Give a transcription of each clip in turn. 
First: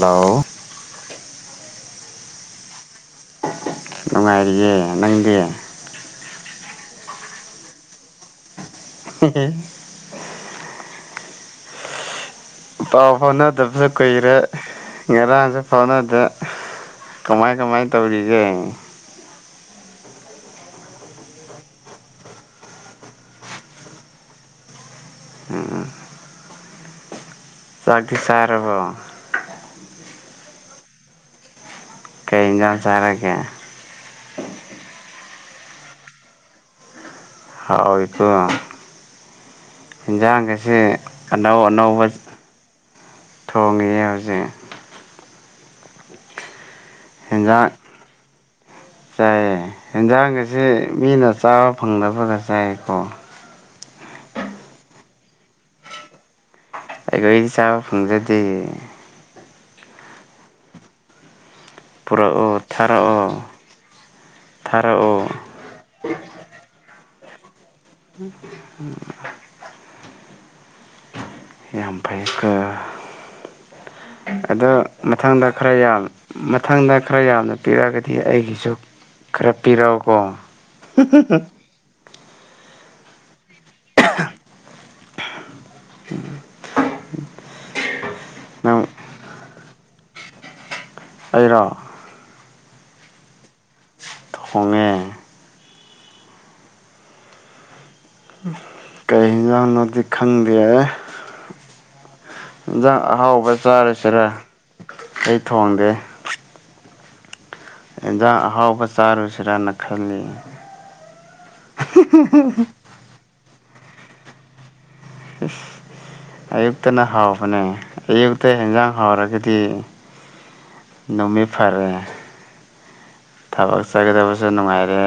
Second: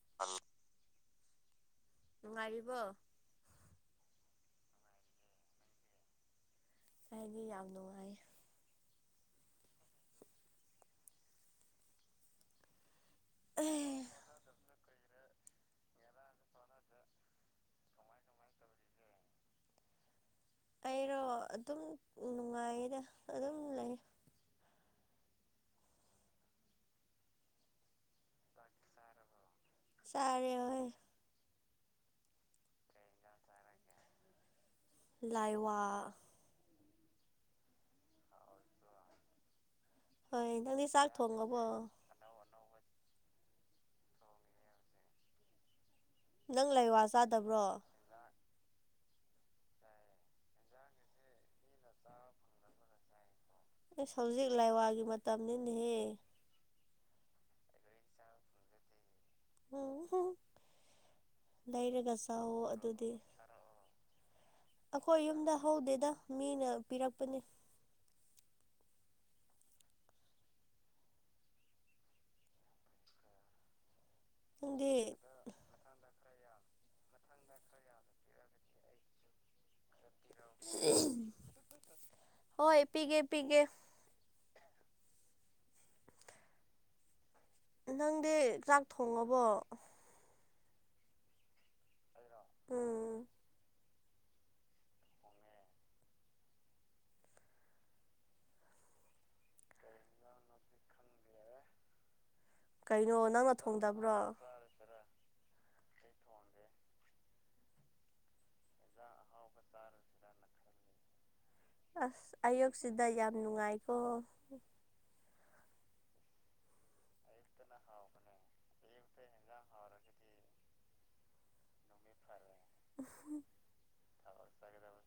hello ꯅꯨꯉꯥꯏꯔꯤꯕꯣ ꯅꯨꯡꯉꯥꯏꯔꯤꯌꯦ ꯅꯪꯗꯤ ꯑꯩꯗꯤ ꯌꯥꯝ ꯅꯨꯡꯉꯥꯏ ꯍꯤꯍꯦ ꯄꯥꯎ ꯐꯥꯎꯅꯗꯕ ꯀꯨꯏꯔꯦ ꯉꯔꯥꯡꯁꯨ ꯐꯥꯎꯅꯗꯔꯦ ꯀꯃꯥꯏ ꯀꯃꯥꯏ ꯇꯧꯔꯤꯒꯦ ꯑꯩꯔꯣ ꯑꯗꯨꯝ ꯅꯨꯡꯉꯥꯏꯌꯦ ꯑꯗꯨꯝ ꯂꯩ ꯆꯥꯛꯇꯤ ꯆꯥꯔ꯭ꯕꯣ ꯆꯥꯔꯦ ꯍꯣꯏ ꯀꯩ ꯏꯟꯁꯥꯡ ꯆꯥꯔꯒꯦ ꯂꯥꯏꯋꯥ ꯍꯥꯎꯣꯏꯁꯨ ꯑꯦꯟꯖꯥꯡ ꯍꯣꯏ ꯑꯁꯤ ꯅꯪꯗꯤ ꯆꯥꯛ ꯑꯅꯧ ꯊꯣꯡꯉꯕꯣ ꯑꯅꯧꯕ ꯊꯣꯡꯉꯤꯦ ꯍꯧꯖꯤꯛ ꯅꯪ ꯂꯩꯋꯥ ꯆꯥꯗꯕ꯭ꯔꯣ ꯍꯦꯟꯖꯥꯡ ꯆꯥꯏꯌꯦ ꯌꯦꯟꯖꯥꯡ ꯑꯁꯤꯦ ꯃꯤꯅ ꯆꯥꯕ ꯐꯪꯗꯕꯗ ꯆꯥꯏꯀꯣ ꯑꯦꯁ ꯍꯧꯖꯤꯛ ꯂꯥꯏꯋꯥꯒꯤ ꯃꯇꯝꯅꯤꯅꯦꯍꯦ ꯑꯩꯈꯣꯏꯗꯤ ꯆꯥꯕ ꯐꯪꯖꯗꯦ ꯑ ꯂꯩꯔꯒ ꯄꯨꯔꯛꯑꯣ ꯆꯥꯛꯋ ꯑꯗꯨꯗꯤ ꯊꯥꯔꯛꯑꯣ ꯑꯩꯈꯣꯏ ꯊꯥꯔꯛꯑꯣ ꯌꯨꯝꯗ ꯍꯧꯗꯦꯗ ꯃꯤꯅ ꯄꯤꯔꯛꯄꯅꯦ ꯌꯥꯝ ꯐꯩꯀꯣ ꯑꯗꯣ ꯅꯪꯗꯤ ꯃꯊꯪꯗ ꯈꯔ ꯌꯥꯝ ꯃꯊꯪꯗ ꯈꯔ ꯌꯥꯝꯅ ꯄꯤꯔꯛꯑꯒꯗꯤ ꯑꯩꯒꯤꯁꯨ ꯈꯔ ꯄꯤꯔꯧꯎ ꯀꯣ ꯍꯣꯏ ꯄꯤꯒꯦ ꯄꯤꯒꯦ ꯅꯪꯗꯤ ꯆꯥꯛ ꯅꯪ ꯊꯣꯡꯉꯕꯣ ꯑꯦꯔꯣ ꯎꯝ ꯊꯣꯡꯉꯦ ꯀꯩꯅꯣꯗꯤ ꯈꯪꯗꯦ ꯌꯦꯟꯖꯥꯡ ꯀꯩꯅꯣ ꯑꯍꯥꯎꯕ ꯅꯪꯅ ꯆꯥꯔꯁꯤꯔ ꯊꯣꯡꯗꯕ꯭ꯔꯣ ꯑꯩ ꯊꯣꯡꯒꯦ ꯖ ꯍꯥꯎꯕ ꯆꯥꯔ ꯎꯆꯁꯤꯔꯥꯅ ꯈꯂꯤ ꯑꯁ ꯑꯌꯨꯛꯁꯤꯗ ꯌꯥꯝ ꯅꯨꯡꯉꯥꯏꯀꯣ ꯑꯌꯨꯛꯇꯅ ꯍꯥꯎꯕꯅꯦ ꯑꯌꯨꯛꯇ ꯍꯟꯖꯥꯡ ꯍꯥꯎꯔꯒꯗꯤ ꯅꯨꯃꯤ ꯐꯔꯦ ꯎ ꯊꯕꯛ ꯆꯠꯒꯗꯕꯁꯨ ꯅꯨꯡꯉꯥꯏꯔꯦ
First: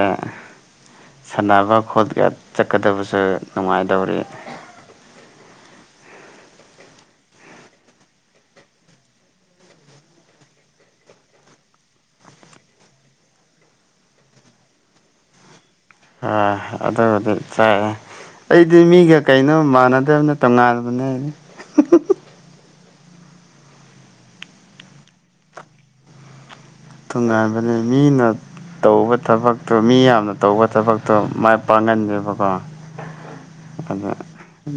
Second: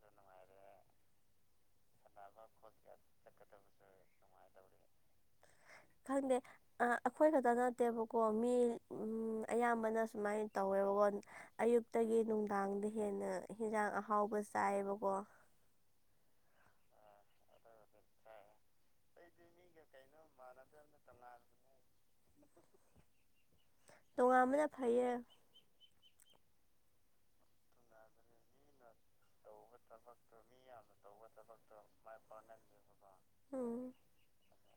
ꯁꯥꯟꯅꯕ ꯈꯣꯠꯀ ꯆꯠꯀꯗꯕꯁꯨ ꯅꯨꯡꯉꯥꯏꯗꯧꯔꯤ [unintelligible] ꯈꯪꯗꯦ ꯑꯩꯈꯣꯏ ꯈꯛꯇ ꯅꯠꯇꯦꯕꯀꯣ ꯃꯤ ꯎ ꯑꯌꯥꯝꯕꯅ ꯁꯨꯃꯥꯏꯅ ꯇꯧꯋꯦꯕ ꯑꯌꯨꯛꯇꯒꯤ ꯅꯨꯡꯗꯥꯡꯗ ꯍꯦꯟꯅ ꯍꯟꯖꯥꯡ ꯑꯍꯥꯎꯕ ꯆꯥꯏꯑꯕꯀꯣ [unintelligible] ꯑ ꯑꯗꯨꯕꯨꯗꯤ ꯆꯥꯏ ꯑꯩꯗꯤ ꯃꯤꯒ ꯀꯩꯅꯣꯝ ꯃꯥꯟꯅꯗꯕꯅ ꯇꯣꯉꯥꯟꯕꯅꯦ ꯇꯣꯉ ꯑꯃꯅ ꯐꯩꯌꯦ ꯇꯣꯉꯥꯏꯥꯟꯕꯅꯤ ꯃꯤꯅ ꯇꯧꯕ ꯊꯕꯛꯇꯣ ꯃꯤ ꯌꯥꯝꯅ ꯇꯧꯕ ꯊꯕꯛꯇꯣ ꯃꯥꯏ ꯄꯥꯡꯍꯟꯅꯦꯦꯕꯀꯣ ꯑ ꯎꯝ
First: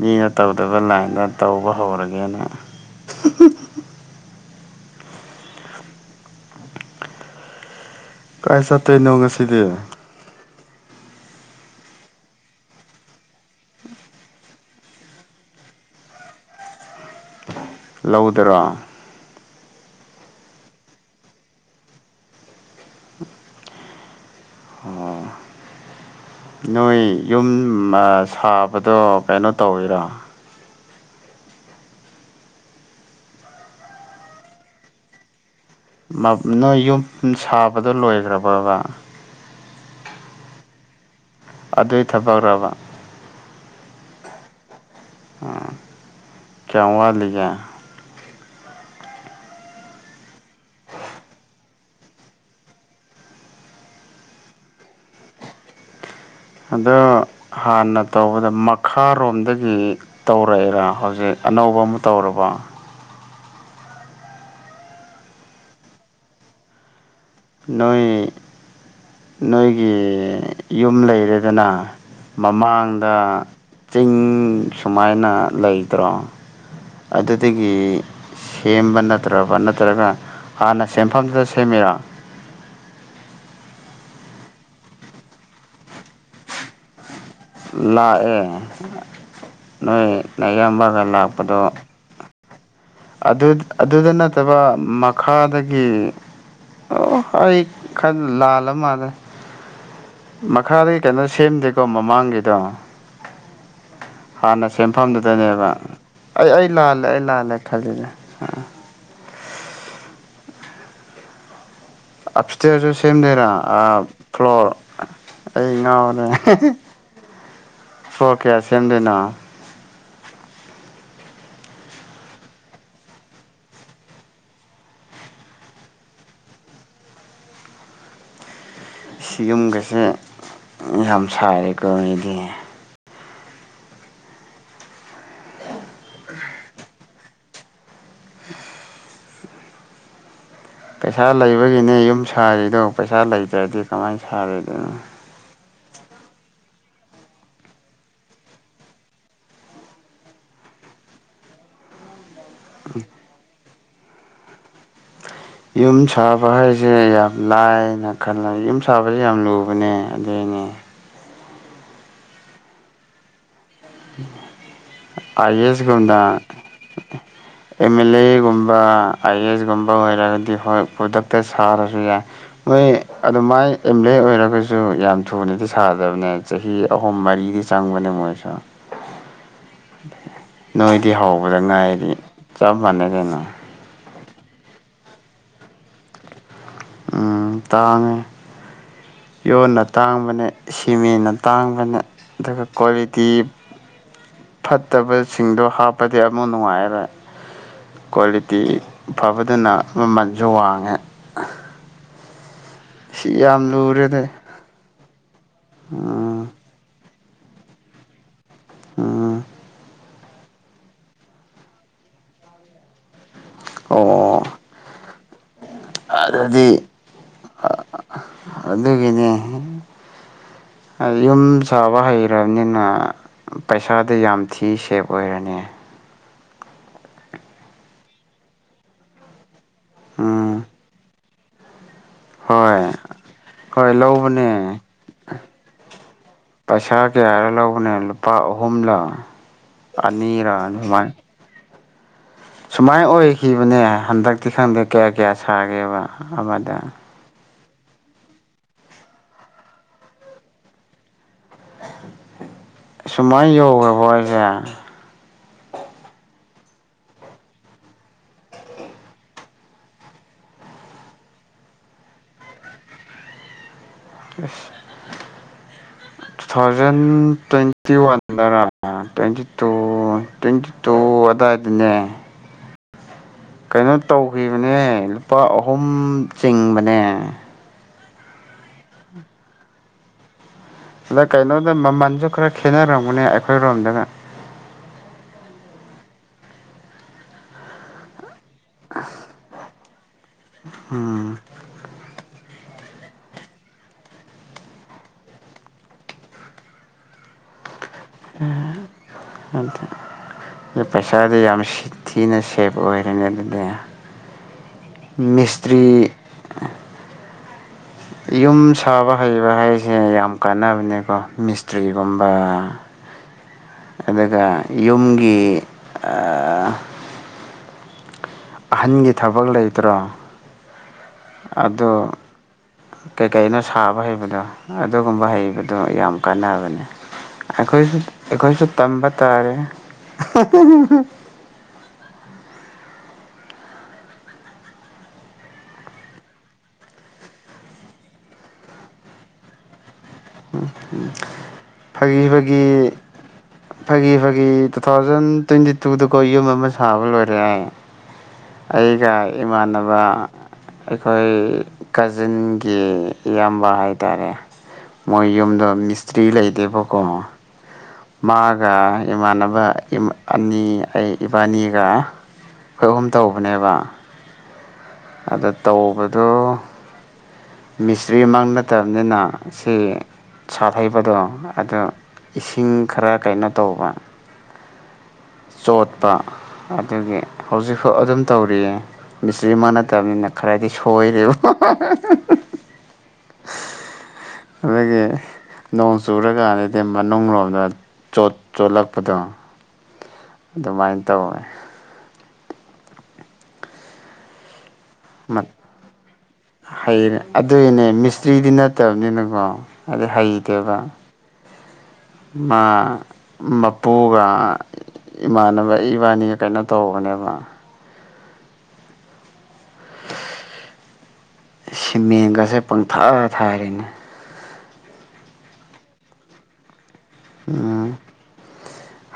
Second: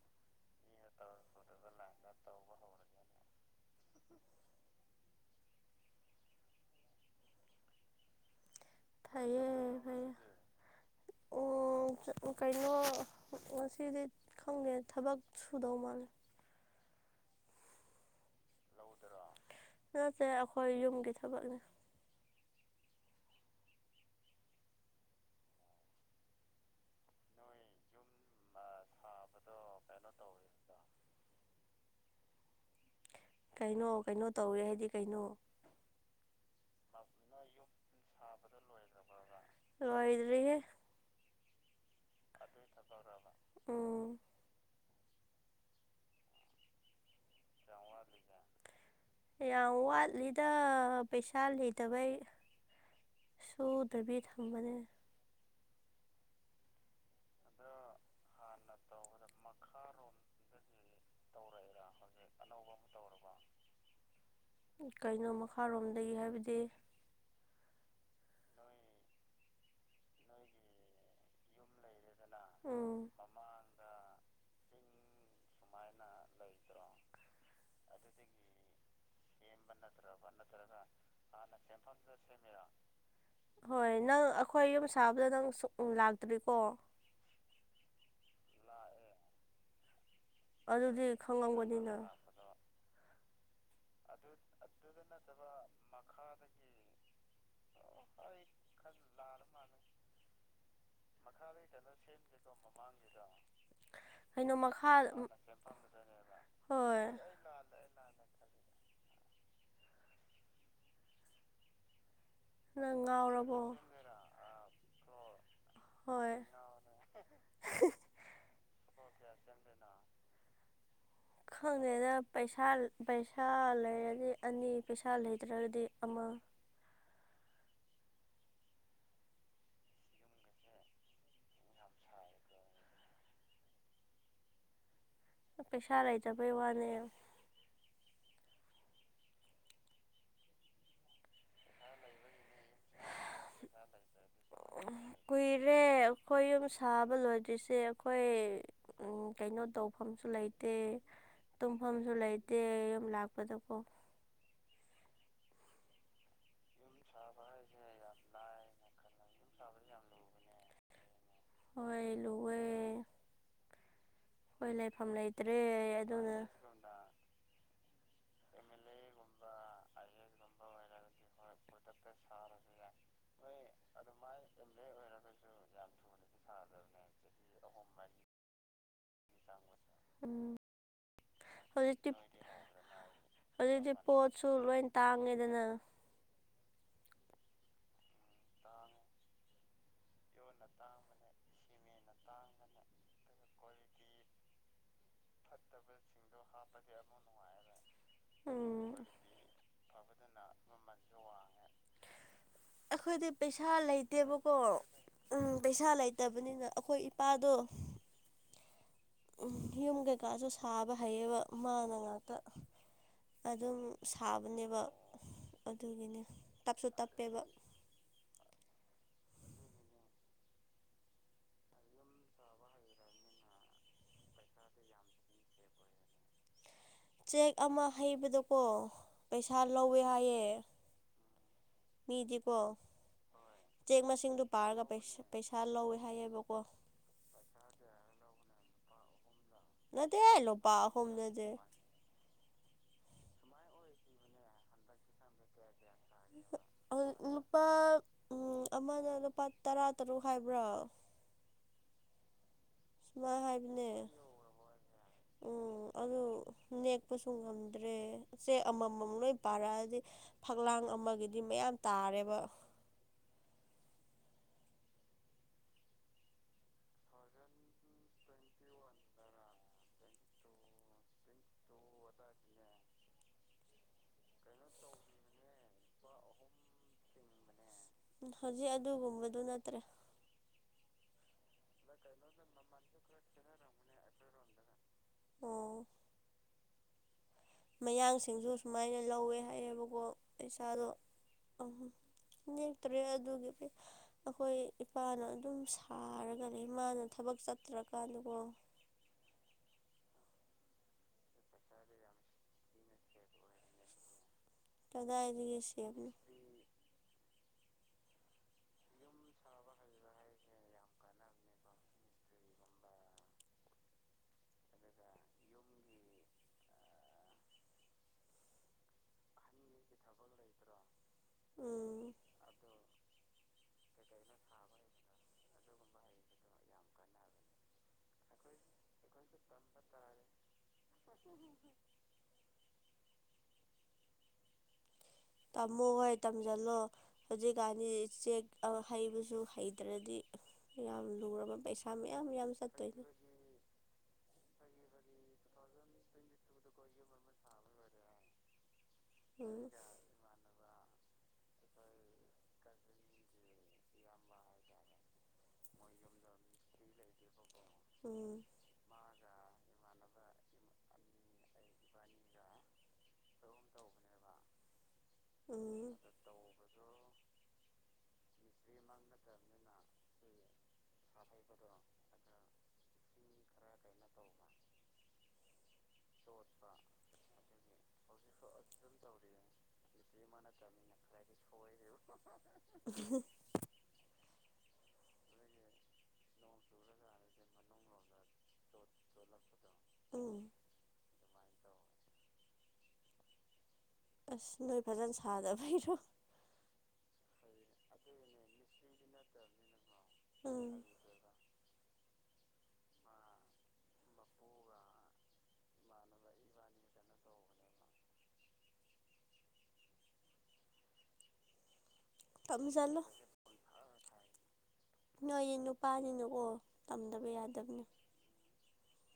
ꯃꯤꯅ ꯇꯧꯗꯕ ꯂꯥꯏꯟꯗ ꯇꯧꯕ ꯍꯧꯔꯒꯦꯅ [unintelligible] ꯀꯥꯏ ꯆꯠꯇꯣꯏꯅꯣ ꯉꯁꯤꯗꯤ ꯑꯣ ꯀꯩꯅꯣ ꯉꯁꯤꯗꯤ ꯈꯪꯗꯦ ꯊꯕꯛ ꯁꯨꯗꯧ ꯃꯥꯜꯂꯦ [unintelligible] ꯂꯧꯗꯔ ꯅꯠꯇꯦ ꯑꯩꯈꯣꯏ ꯌꯨꯝꯒꯤ ꯊꯕꯛꯅꯦ ꯅꯣꯏ ꯌꯨꯝ ꯁꯥꯕꯗꯣ ꯀꯩꯅꯣ ꯇꯧꯋꯤꯔꯣ ꯀꯩꯅꯣ ꯀꯩꯅꯣ ꯇꯧꯋꯦ ꯍꯥꯏꯗꯤ ꯀꯩꯅꯣ ꯅꯣꯏ ꯌꯨꯝ ꯁꯥꯕꯗꯣ ꯂꯣꯏꯈ꯭ꯔꯕꯕ ꯔꯣꯏꯗꯔꯤꯦ ꯑꯗꯨꯏ ꯊꯕꯛꯈꯕ ꯑꯣ ꯆꯜꯂꯤꯦ ꯌꯥꯝ ꯋꯥꯠꯂꯤꯗ ꯄꯩꯁꯥ ꯂꯤꯇꯕꯩ ꯁꯣꯗꯕꯤ ꯊꯥꯡꯕꯅꯦ ꯑꯗꯣ ꯍꯥꯟꯅ ꯇꯧꯕꯗ ꯃꯈꯥꯔꯣꯝꯗꯒꯤ ꯇꯧꯔꯛꯏꯔꯥ ꯍꯧꯖꯤꯛ ꯑꯅꯧꯕ ꯑꯃ ꯇꯧꯔꯕ ꯀꯩꯅꯣ ꯃꯈꯥꯔꯣꯝꯗꯒꯤ ꯍꯥꯏꯕꯗꯤ ꯅꯣꯏ ꯅꯣꯏꯒꯤ ꯌꯨꯝ ꯂꯩꯔꯦꯗꯅ ꯎꯝ ꯃꯃꯥꯡꯗ ꯆꯤꯡ ꯁꯨꯃꯥꯏꯅ ꯂꯩꯇ꯭ꯔꯣ ꯑꯗꯨꯗꯒꯤ ꯁꯦꯝꯕ ꯅꯠꯇ꯭ꯔꯕ ꯅꯠꯇ꯭ꯔꯒ ꯍꯥꯟꯅ ꯁꯦꯝꯦꯟꯐꯝꯗꯨꯗ ꯁꯦꯝꯃꯤꯔ ꯍꯣꯏ ꯅꯪ ꯑꯩꯈꯣꯏ ꯌꯨꯝ ꯁꯥꯕꯗ ꯅꯪ ꯁ ꯂꯥꯛꯇ꯭ꯔꯤꯀꯣ ꯂꯥꯛ ꯑꯦ ꯅꯣꯏ ꯅ ꯑꯌꯥꯝꯕꯒ ꯑꯗꯨꯗꯤ ꯂꯥꯛꯄꯗꯣ ꯈꯪꯉꯝꯒꯅꯤꯅ ꯑꯗꯨ ꯑꯗꯨꯗ ꯅꯠꯇꯕ ꯃꯈꯥꯗꯒꯤ ꯑꯩ ꯈꯔ ꯂꯥꯜꯂ ꯆꯞ ꯃꯥꯥꯟꯂꯦ ꯃꯈꯥꯗ ꯀꯩꯅꯣ ꯁꯦꯝꯗꯦꯀꯣ ꯃꯃꯥꯡꯒꯤꯗꯣ ꯀꯩꯅꯣ ꯍꯥꯟꯅ ꯃꯈꯥ ꯁꯦꯝꯦꯟꯐꯝꯗꯨꯗꯅꯦꯕ ꯑꯩ ꯑꯩ ꯍꯣꯏ ꯂꯥꯜꯂꯦ ꯑꯩ ꯂꯥꯜꯂꯦ ꯈꯖꯤꯅꯦ ꯑ ꯐꯤꯇꯁꯨ ꯅꯪ ꯁꯦꯝꯗꯦꯔꯥ ꯉꯥꯎꯔꯕꯣ ꯐ꯭ꯂꯣꯔ ꯑꯩ ꯉꯥꯎꯅꯦ ꯍꯣꯏ ꯁꯣꯛ ꯀꯌꯥ ꯁꯦꯝꯗꯣꯏꯅꯣ ꯈꯪꯉꯦꯅ ꯄꯩꯁꯥ ꯄꯩꯁꯥ ꯂꯩꯔꯗꯤ ꯑꯅꯤ ꯄꯩꯁꯥ ꯂꯩꯇ꯭ꯔꯒꯗꯤ ꯑꯃ [inaudible] ꯁꯤꯒꯨꯝꯒꯁꯦ ꯌꯥꯝ ꯁꯥꯔꯦꯀꯣꯗꯤ ꯄꯩꯁꯥ ꯂꯩꯇꯕꯩ ꯋꯥꯅꯦ ꯄꯩꯁꯥ ꯂꯩꯕꯒꯤꯅꯦ ꯌꯨꯝ ꯁꯥꯔꯤꯗꯣ ꯄꯩꯁꯥ ꯂꯩꯇ꯭ꯔꯗꯤ ꯀꯃꯥꯏꯅ ꯁꯥꯔꯤꯗꯅꯣ ꯔꯦ ꯑꯩꯈꯣꯏ ꯌꯨꯝ ꯁꯥꯕ ꯂꯣꯏꯗ꯭ꯔꯤꯁꯦ ꯑꯩꯈꯣꯏ ꯀꯩꯅꯣ ꯇꯧꯐꯝꯁꯨ ꯂꯩꯇꯦ ꯇꯨꯝꯐꯝꯁꯨ ꯂꯩꯇꯦ ꯌꯨꯝ ꯂꯥꯛꯄꯗꯀꯣ ꯌꯨꯝ ꯁꯥꯕ ꯍꯥꯏꯁꯦ ꯌꯥꯝ ꯂꯥꯏꯅ ꯈꯜꯂ ꯌꯨꯝ ꯁꯥꯕꯁꯦ ꯌꯥꯝ ꯂꯨꯕꯅꯦ ꯑꯗꯨꯏꯅꯦ ꯍꯣꯏ ꯂꯨꯋꯦ ꯑꯩꯈꯣꯏ ꯂꯩꯐꯝ ꯂꯩꯇ꯭ꯔꯦ ꯑꯥꯏ ꯑꯦꯁꯀꯗ ꯑꯗꯨꯅ ꯑꯦꯝ ꯑꯦꯜ ꯑꯦꯒꯨꯝꯕ ꯑꯥꯏ ꯑꯦ ꯑꯦꯁꯒꯨꯝꯕ ꯑꯣꯏꯔꯒꯗꯤ ꯍꯣꯏ ꯈꯨꯗꯛꯇ ꯁꯥꯔꯁꯨ ꯌꯥꯏ ꯑ [unintelligible] ꯑꯗꯣ ꯃꯥꯏ ꯑꯦꯝ ꯑꯦ ꯑꯦ ꯑꯣꯏꯔꯒꯁꯨ ꯌꯥꯝ ꯊꯨꯅꯗꯤ ꯁꯥꯗꯕꯅꯦ ꯆꯍꯤ ꯑꯍꯨꯝ ꯃꯔꯤꯗꯤ ꯆꯪꯕꯅꯦ ꯃꯣꯏꯁꯨ ꯑ [inaudible] ꯅꯣꯏꯗꯤ ꯍꯧꯕꯗ ꯉꯥꯏꯗꯤ ꯍꯧꯖꯤꯛꯇꯤ ꯆꯞ ꯃꯥꯟꯅꯩ ꯀꯩꯅꯣ ꯍꯧꯖꯤꯛꯇꯤ ꯄꯣꯠꯁꯨ ꯂꯣꯏ ꯇꯥꯡꯉꯦꯗꯅ ꯇꯥꯡꯉ ꯌꯣꯟꯅ ꯇꯥꯡꯕꯅꯦ ꯁꯤꯃꯦꯟꯅ ꯇꯥꯡꯕꯅꯦ ꯑꯗꯨꯒ ꯀ꯭ꯋꯥꯂꯤꯇꯤ [inaudible] ꯐꯠꯇꯕꯁꯤꯡꯗꯣ ꯍꯥꯞꯄꯗꯤ ꯑꯃꯨꯛ ꯅꯨꯡꯉꯥꯏꯔꯣꯏ ꯀ꯭ꯋꯥꯂꯤꯇꯤ ꯎꯝ ꯐꯕꯗꯨꯅ ꯃꯃꯜꯁꯨ ꯋꯥꯡꯉꯦ ꯑꯩꯈꯣꯏꯗꯤ ꯁꯤ ꯌꯥꯝ ꯄꯩꯁꯥ ꯂꯨꯔꯦꯗ ꯂꯩꯇꯦꯕꯀꯣ ꯎꯝ ꯄꯩꯁꯥ ꯎꯝ ꯂꯩꯇꯕꯅꯤꯅ ꯑꯩꯈꯣꯏ ꯄꯥꯗꯣ ꯑꯥ ꯀꯀꯥꯁꯨ ꯁꯥꯕ ꯍꯩꯌꯦꯕ ꯃꯥꯅ ꯉꯥꯛꯇ ꯑꯗꯨꯝ ꯑꯣ ꯁꯥꯕꯅꯦꯕ ꯑꯗꯨꯒꯤꯅꯦ ꯑꯗꯨꯗꯤ ꯇꯞꯁꯨ ꯇꯞꯄꯦꯕ ꯑꯗꯨꯒꯤꯅꯦ [inaudible] ꯌꯨꯝ ꯁꯥꯕ ꯍꯩꯔꯕꯅꯤꯅ ꯄꯩꯁꯥꯗꯤ ꯌꯥꯝ ꯊꯤ ꯁꯦꯞ ꯑꯣꯏꯔꯅꯤ ꯆꯦꯛ ꯑꯃ ꯍꯩꯕꯗꯣꯀꯣ ꯄꯩꯁꯥ ꯂꯧꯋꯦ ꯍꯥꯏꯌꯦ ꯎꯝ ꯃꯤꯗꯤꯄꯣ ꯍꯣꯏ ꯍꯣꯏ ꯂꯧꯕꯅꯦ ꯄꯩꯁꯥ ꯂꯧꯋꯦ ꯍꯥꯏꯌꯦꯕꯀꯣ ꯄꯩꯁꯥ ꯀꯌꯥꯔ ꯂꯧꯕꯅꯦ ꯂꯨꯄꯥ ꯑꯍꯨꯝ ꯍꯨꯝꯂ ꯅꯠꯇꯦꯍꯦ ꯂꯨꯄꯥ ꯑꯍꯨꯝꯗꯨꯗꯤ ꯁꯨꯃꯥꯏꯅ ꯑꯣꯏꯈꯤꯕꯅꯦ ꯍꯟꯗꯛꯇꯤ ꯈꯪꯗꯦ ꯀꯌꯥ ꯀꯌꯥ ꯁꯥꯒꯦꯕ ꯑꯃꯗ ꯂꯨꯄꯥ ꯎꯝ ꯑꯃꯅ ꯂꯨꯄꯥ ꯇꯔꯥ ꯇꯔꯨꯛ ꯍꯥꯏꯕ꯭ꯔꯥ ꯁꯨꯃꯥꯏ ꯁꯨꯃꯥꯏꯅ ꯍꯥꯏꯕꯅꯦ ꯌꯧꯈ꯭ꯔꯕꯣ ꯍꯥꯏꯁꯦ ꯎꯝ ꯑꯗꯨ ꯅꯦꯛꯄꯁꯨ ꯉꯝꯗ꯭ꯔꯦ ꯆꯦ ꯑꯃ ꯃꯝ ꯂꯣꯏ ꯄꯥꯔꯛꯑꯗꯤ ꯐꯛꯂꯥꯡ ꯑꯃꯒꯤꯗꯤ ꯃꯌꯥꯝ ꯇꯥꯔꯦꯕ ꯑꯁ ꯇꯨ ꯊꯥꯎꯖꯟ ꯇ꯭ꯋꯦꯟꯇꯤ ꯋꯥꯟꯗ ꯔ ꯇ꯭ꯋꯦꯟꯇꯤ ꯇꯨ ꯇ꯭ꯋꯦꯟꯇꯤ ꯇꯨ ꯑꯗꯥꯏꯗꯅꯦ ꯀꯩꯅꯣ ꯇꯧꯈꯤꯕꯅꯦ ꯂꯨꯄꯥ ꯑꯍꯨꯝ ꯆꯤꯡꯕꯅꯦ ꯍꯧꯖꯤꯛ ꯑꯗꯨꯒꯨꯝꯕꯗꯨ ꯅꯠꯇ꯭ꯔꯦ ꯑꯗ ꯀꯩꯅꯣꯗ ꯃꯃꯜꯁꯨ ꯈꯔ ꯈꯦꯠꯅꯔꯝꯒꯅꯦ ꯑꯩꯈꯣꯏꯔꯣꯝꯗꯅ ꯑꯣ ꯃꯌꯥꯡꯁꯤꯡꯁꯨ ꯁꯨꯃꯥꯏꯅ ꯂꯧꯋꯦ ꯍꯥꯏꯌꯦꯕꯀꯣ ꯄꯩꯁꯥꯗꯣ ꯎꯝ ꯑꯍꯨꯝ ꯅꯦꯛꯇ꯭ꯔꯦ ꯑꯗꯨꯒꯤꯗꯤ ꯑꯩꯈꯣꯏ ꯏꯄꯥꯅ ꯑꯗꯨꯝ ꯁꯥꯔꯒ ꯂꯩ ꯃꯥꯥꯅ ꯊꯕꯛ ꯆꯠꯇ꯭ꯔ ꯎꯝ ꯑ ꯄꯩꯁꯥꯗꯤ ꯌꯥꯝ ꯁꯤ ꯊꯤꯅ ꯁꯦꯞ ꯑꯣꯏꯔꯦꯅꯦ ꯑꯗꯨꯗꯤ ꯀꯗꯥꯏꯗꯒꯤ ꯁꯦꯕ ꯅꫭ ꯃꯤꯁꯇ꯭ꯔꯤ ꯌꯨꯝ ꯁꯥꯕ ꯍꯩꯕ ꯍꯥꯏꯁꯦ ꯌꯥꯝ ꯀꯥꯟꯅꯕꯅꯦꯀꯣ ꯃꯤꯁꯇ꯭ꯔꯤꯒꯨꯝꯕ [inaudible] ꯑꯗꯨꯒ ꯌꯨꯝꯒꯤ ꯑꯥ ꯑꯍꯟꯒꯤ ꯊꯕꯛ ꯂꯩꯇ꯭ꯔꯣ [inaudible] ꯑꯗꫭ ꯎꯝ ꯀꯩꯀꯩꯅꯣ ꯁꯥꯕ ꯍꯩꯕꯗꯣ ꯑꯗꯨꯒꯨꯝꯕ ꯍꯩꯕꯗꯣ ꯌꯥꯝ ꯀꯥꯟꯅꯕꯅꯦ ꯑꯩꯈꯣꯏꯁꯨ ꯑꯩꯈꯣꯏꯁꯨ ꯇꯝꯕ ꯇꯥꯔꯦ [inaudible] [inaudible] ꯇꯝꯃꯣ ꯍꯣꯏ ꯇꯝꯁꯤꯜꯂꯣ ꯍꯧꯖꯤꯛꯀꯥꯟꯗꯤ ꯆꯦꯛ ꯑ ꯍꯩꯕꯁꯨ ꯍꯩꯇ꯭ꯔꯗꯤ ꯎꯝ ꯌꯥꯝ ꯎꯝ ꯂꯨꯔꯕ ꯄꯩꯁꯥ ꯃꯌꯥꯝ ꯌꯥꯝ ꯐꯒꯤꯕꯒꯤ ꯆꯠꯇꯣꯏꯅꯦ ꯐꯒꯤꯕ ꯒꯤ ꯇꯨ ꯊꯥꯎꯖꯟ ꯇ꯭ꯋꯦꯟꯇꯤ ꯇꯨꯗꯀꯣ ꯌꯨꯝ ꯑꯃ ꯁꯥꯕ ꯂꯣꯏꯔꯦ ꯍꯥꯏ ꯑꯩꯒ ꯎꯝ ꯏꯃꯥꯟꯅꯕ ꯑꯩꯈꯣꯏ ꯀꯖꯤꯟꯒꯤ ꯏꯌꯥꯝꯕ ꯍꯥꯏꯇꯥꯔꯦ ꯃꯣꯏ ꯌꯨꯝꯗ ꯃꯤꯁꯇ꯭ꯔꯤ ꯂꯩꯇꯦꯕꯀꯣ ꯎꯝ ꯃꯥꯒ ꯏꯃꯥꯟꯅꯕ ꯑꯅꯤ ꯑꯩ ꯏꯕꯥꯅꯤ ꯒ ꯑꯩꯈꯣꯏ ꯑꯍꯨꯝ ꯇꯧꯕꯅꯦꯕ ꯑꯗ ꯎꯝ ꯇꯧꯕꯗꯨ ꯃꯤꯁꯇ꯭ꯔꯤ ꯃꯛ ꯅꯠꯇꯕꯅꯤꯅ ꯁꯦ ꯁꯥꯠ ꯍꯩꯕꯗꯣ ꯑꯗꯣ ꯏꯁꯤꯡ ꯈꯔ ꯀꯩꯅꯣ ꯇꯧꯕ ꯆꯣꯠꯄ ꯑꯗꯨꯒꯤ ꯍꯧꯖꯤꯛꯐꯥꯎ ꯑꯗꯨꯝ ꯇꯧꯔꯤꯌꯦ ꯃꯤꯁꯇ꯭ꯔꯤ ꯃꯛ ꯅꯠꯇꯕꯅꯤꯅ ꯈꯔꯗꯤ ꯁꯣꯏꯔꯦꯕ [inaudible] ꯑꯗꯨꯒꯤ ꯅꯣꯡ ꯆꯨꯔꯀꯥꯟꯗꯗꯤ ꯃꯅꯨꯡ ꯂꯣꯝꯗ ꯆꯣꯠ ꯆꫭꯠꯂꯛꯄꯗꯣ ꯎꯝ ꯑꯗꯨꯃꯥꯏꯅ ꯇꯧꯋꯦ ꯑꯁ ꯅꯣꯏ ꯐꯖꯟ ꯁꯥꯗ ꯕꯩꯔꯣ ꯍꯩꯔꯦ ꯑꯗꯨꯏꯅꯦ ꯃꯤꯁꯇ꯭ꯔꯤꯗꯤ ꯅꯠꯇꯕꯅꯤꯅꯀꯣ ꯍꯥꯏꯗꯤ ꯎꯝ ꯍꯩꯇꯦꯕ ꯃꯥ ꯃꯄꯨꯒ ꯏꯃꯥꯟꯅꯕ ꯏꯕꯥꯅꯤ ꯀꯩꯅꯣ ꯇꯧꯕꯅꯦꯕ ꯁꯤꯃꯦꯦꯟꯒꯁꯦ ꯄꯪꯊꯥ ꯊꯥꯔꯤꯅꯦ ꯅꯣꯏꯒꯤ ꯅꯨꯄꯥꯅꯤꯅꯨꯀꯣ ꯇꯝꯗꯕ ꯌꯥꯗꯕꯅꯦ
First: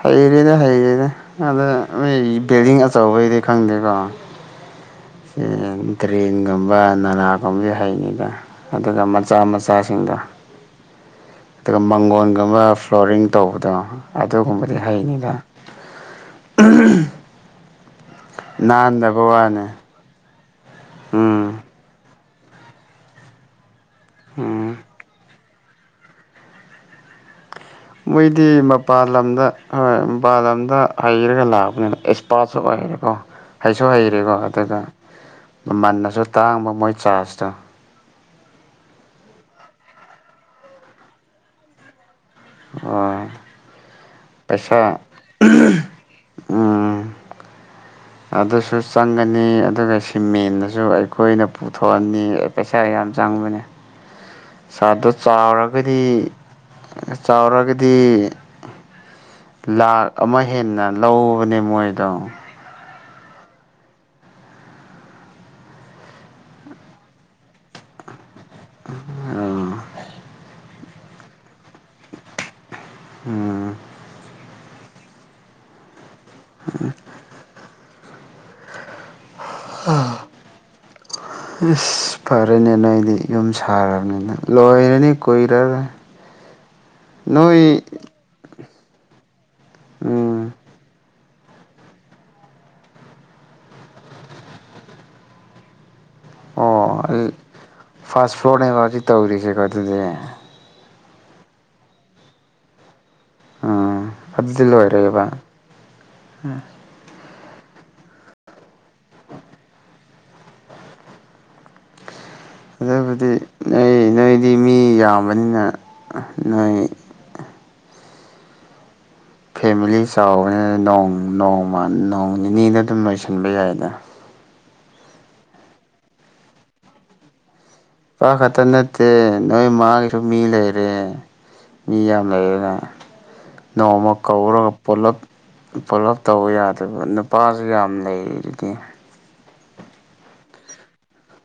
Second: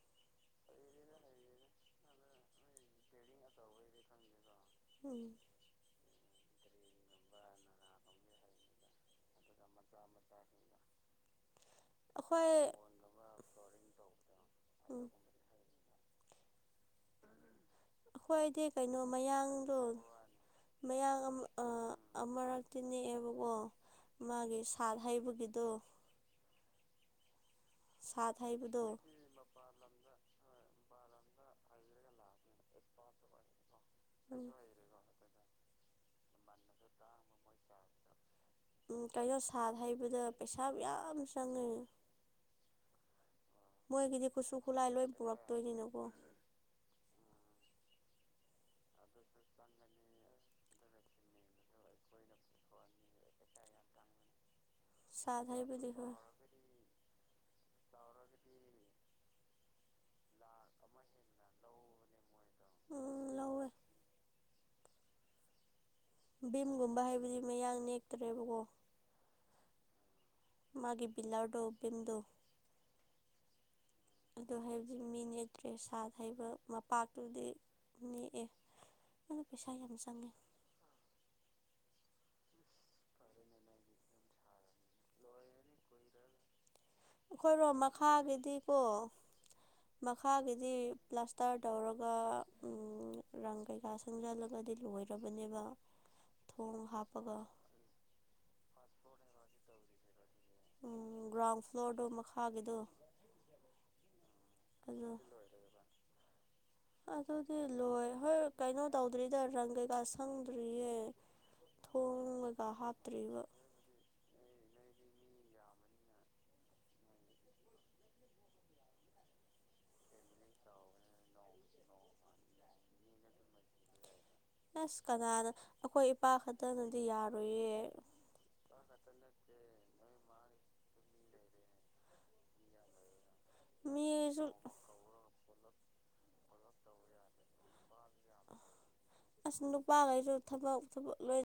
ꯍꯩꯔꯦꯅꯦ ꯍꯩꯔꯦꯅꯦ ꯑꯗ ꯅꯣꯏ ꯕꯤꯜꯗꯤꯡ ꯑꯆꯧꯕꯩꯗꯤ ꯈꯪꯗꯦꯀꯣ ꯎꯝ ꯎ ꯏ ꯇ꯭ꯔꯦꯟꯒꯨꯝꯕ ꯅꯅꯥꯥꯒꯨꯝꯕ ꯍꯩꯉꯤꯗ ꯑꯗꯨꯒ ꯃꯆꯥ ꯃꯆꯥꯁꯤꯡꯗꯣ [unintelligible] ꯑꯗꯨꯒ ꯑꯩꯈꯣꯏ ꯃꯪꯒꯣꯟꯒꯨꯝꯕ ꯐ꯭ꯂꯣꯔꯤꯡ ꯇꯧꯕꯗꯣ ꯑꯗꯨꯒꯨꯝꯕꯗꯤ ꯎꯝ ꯍꯩꯅꯤꯤꯗ ꯑꯝ ꯑꯩꯈꯣꯏꯗꯤ ꯀꯩꯅꯣ ꯃꯌꯥꯡꯗꯣ ꯃꯌꯥꯡ ꯎꯝ ꯑꯃꯨꯔꯛꯇꯤ ꯅꯦꯛꯑꯦꯕꯀꯣ ꯃꯥꯒꯤ ꯎꯝ ꯁꯥꯠ ꯍꯩꯕꯒꯤ ꯠꯇꯣ ꯃꯣꯏꯗꯤ ꯍꯩꯕꯗꯣ ꯃꯄꯥꯜ ꯂꯝꯗ ꯍꯣꯏ ꯃꯄꯥꯜ ꯂꯝꯗ ꯍꯩꯔꯒ ꯂꯥꯛꯑꯄꯅꯤꯅ ꯑꯦꯛꯁꯄꯥꯔꯠꯁꯨ ꯍꯩꯔꯦꯀꯣ ꯍꯩꯁꯨ ꯍꯩꯔꯦꯀꯣ ꯎꯝ ꯑꯗꯨꯒ ꯃꯟꯅꯁꯨ ꯇꯥꯡꯕ ꯃꯣꯏ ꯆꯥꯔꯖꯇꯣ ꯎꯝ ꯀꯩꯅꯣ ꯁꯥꯠ ꯍꯩꯕꯗ ꯄꯩꯁꯥ ꯌꯥꯝ ꯆꯪꯉꯦ ꯑꯣ ꯃꯣꯏꯒꯤꯗꯤ ꯈꯨꯠꯁꯨ ꯈꯨꯠꯂꯥꯏ ꯂꯣꯏ ꯄꯨꯔꯛꯇꯣꯏꯅꯤꯅꯀꯣ ꯎꯝ ꯑꯗꯨꯁꯨ ꯆꯪꯒꯅꯤ ꯑꯗꯨꯒ ꯁꯤꯃꯦꯟꯅꯁꯨ ꯑꯩꯈꯣꯏꯅ ꯄꯨꯊꯣꯛꯑꯅꯤ ꯄꯩꯁꯥ ꯌꯥꯝ ꯃ ꯆꯥꯡꯕꯅꯦ ꯀꯝ ꯁꯥꯔꯠꯇꯣ ꯆꯥꯎꯔꯒꯗꯤ ꯆꯥꯎꯔꯒꯗꯤ ꯂꯥꯈ ꯑꯃ ꯍꯦꯟꯅ ꯂꯧꯕꯅꯦ ꯃꯣꯏꯗꯣ ꯎꯝ ꯂꯧꯋꯦ ꯚꯝꯒꯨꯝꯕ ꯍꯥꯏꯕꯗꯤ ꯃꯌꯥꯡꯅꯤ ꯑ ꯃꯥꯒꯤ ꯕꯤꯂꯥꯔꯗꯣꯕꯝꯗꯨ ꯑꯗꯣ ꯍꯥꯏꯖꯤꯛ ꯃꯤ ꯅꯦꯛꯇ꯭ꯔꯦ ꯁꯥꯠ ꯍꯩꯕ ꯃꯄꯥꯛꯇꯨꯗꯤ ꯅꯦꯛꯑꯦ ꯑꯗꯨ ꯄꯩꯁꯥ ꯌꯥꯝ ꯑ ꯆꯪꯉꯦ ꯑꯁ ꯐꯔꯦꯅꯦ ꯅꯣꯏꯗꯤ ꯌꯨꯝ ꯁꯥꯔꯕꯅꯤꯅ ꯂꯣꯏꯔꯅꯤ ꯀꯨꯏꯔꯒ ꯑꯩꯈꯣꯏꯔꯣ ꯃꯈꯥꯒꯤꯗꯤ ꯎꯝ ꯃꯈꯥꯒꯤꯗꯤ ꯄ꯭ꯂꯥꯁ ꯍꯞꯇꯥꯔ ꯇꯧꯔꯒ ꯔꯪ ꯀꯩꯀꯥ ꯁꯪꯖꯜꯂꯒꯗꯤ ꯂꯣꯏꯔꯕꯅꯦꯕ ꯑꯣ ꯊꯣꯡ ꯑꯩ ꯍꯥꯞꯄꯒ ꯐꯥꯔꯁ ꯐ꯭ꯂꯣꯔꯅꯦꯐꯥꯎꯗꯤ ꯇꯧꯔꯤꯁꯦꯀꯣ ꯑꯗꯨꯗꯤ ꯎꯝ ꯒ꯭ꯔꯥꯎꯟ ꯐ꯭ꯂꯣꯔꯗꯣ ꯃꯈꯥꯒꯤꯗꯣ ꯎꯝ ꯑꯗꯨꯗꯤ ꯑꯗꯨ ꯂꯣꯏꯔꯦꯕ ꯎꯝ ꯑꯗꯨꯗꯤ ꯂꯣꯏ ꯍꯣꯏ ꯀꯩꯅꯣ ꯇꯧꯗ꯭ꯔꯤꯗ ꯔꯪ ꯀꯩꯀꯥ ꯁꯪꯗ꯭ꯔꯤꯌꯦ ꯊ ꯑꯗꯨꯕꯨꯗꯤ ꯅꯣꯏ ꯅꯣꯏꯗꯤ ꯃꯤ ꯌꯥꯝꯕꯅꯤꯅ ꯅꯣꯏ ꯐꯦꯃꯤꯂꯤ ꯆꯥꯎꯅꯤ ꯅꯣꯡ ꯅꯣꯡꯃ ꯅꯣꯡ ꯅꯤꯅꯤꯗ ꯑꯗꯨꯝ ꯂꯣꯏꯁꯤꯟꯕ ꯌꯥꯏꯗ ꯑꯁ ꯀꯅꯥꯅ ꯑꯩꯈꯣꯏ ꯏꯄꯥ ꯈꯛꯇꯅꯗꯤ ꯌꯥꯔꯨꯌꯦ ꯄ ꯈꯛꯇ ꯅꯠꯇꯦ ꯅꯣꯏ ꯃꯥꯒꯤꯁꯨ ꯃꯤ ꯂꯩꯔꯦ ꯃꯤ ꯌꯥꯝ ꯂꯩꯌꯦꯅ ꯅꯣꯡꯃ ꯃꯤꯁꯨ ꯀꯧꯔꯒ ꯄꯨꯂꯞ ꯄꯣꯂꯞ ꯇꯧꯕ ꯌꯥꯗꯕ ꯅꯨꯄꯥꯁꯨ ꯌꯥꯝ ꯂꯩꯔꯤꯗꯤ ꯑꯁ ꯅꯨꯄꯥꯈꯩꯁꯨ ꯊꯕꯛ ꯊꯕ ꯂꯣꯏ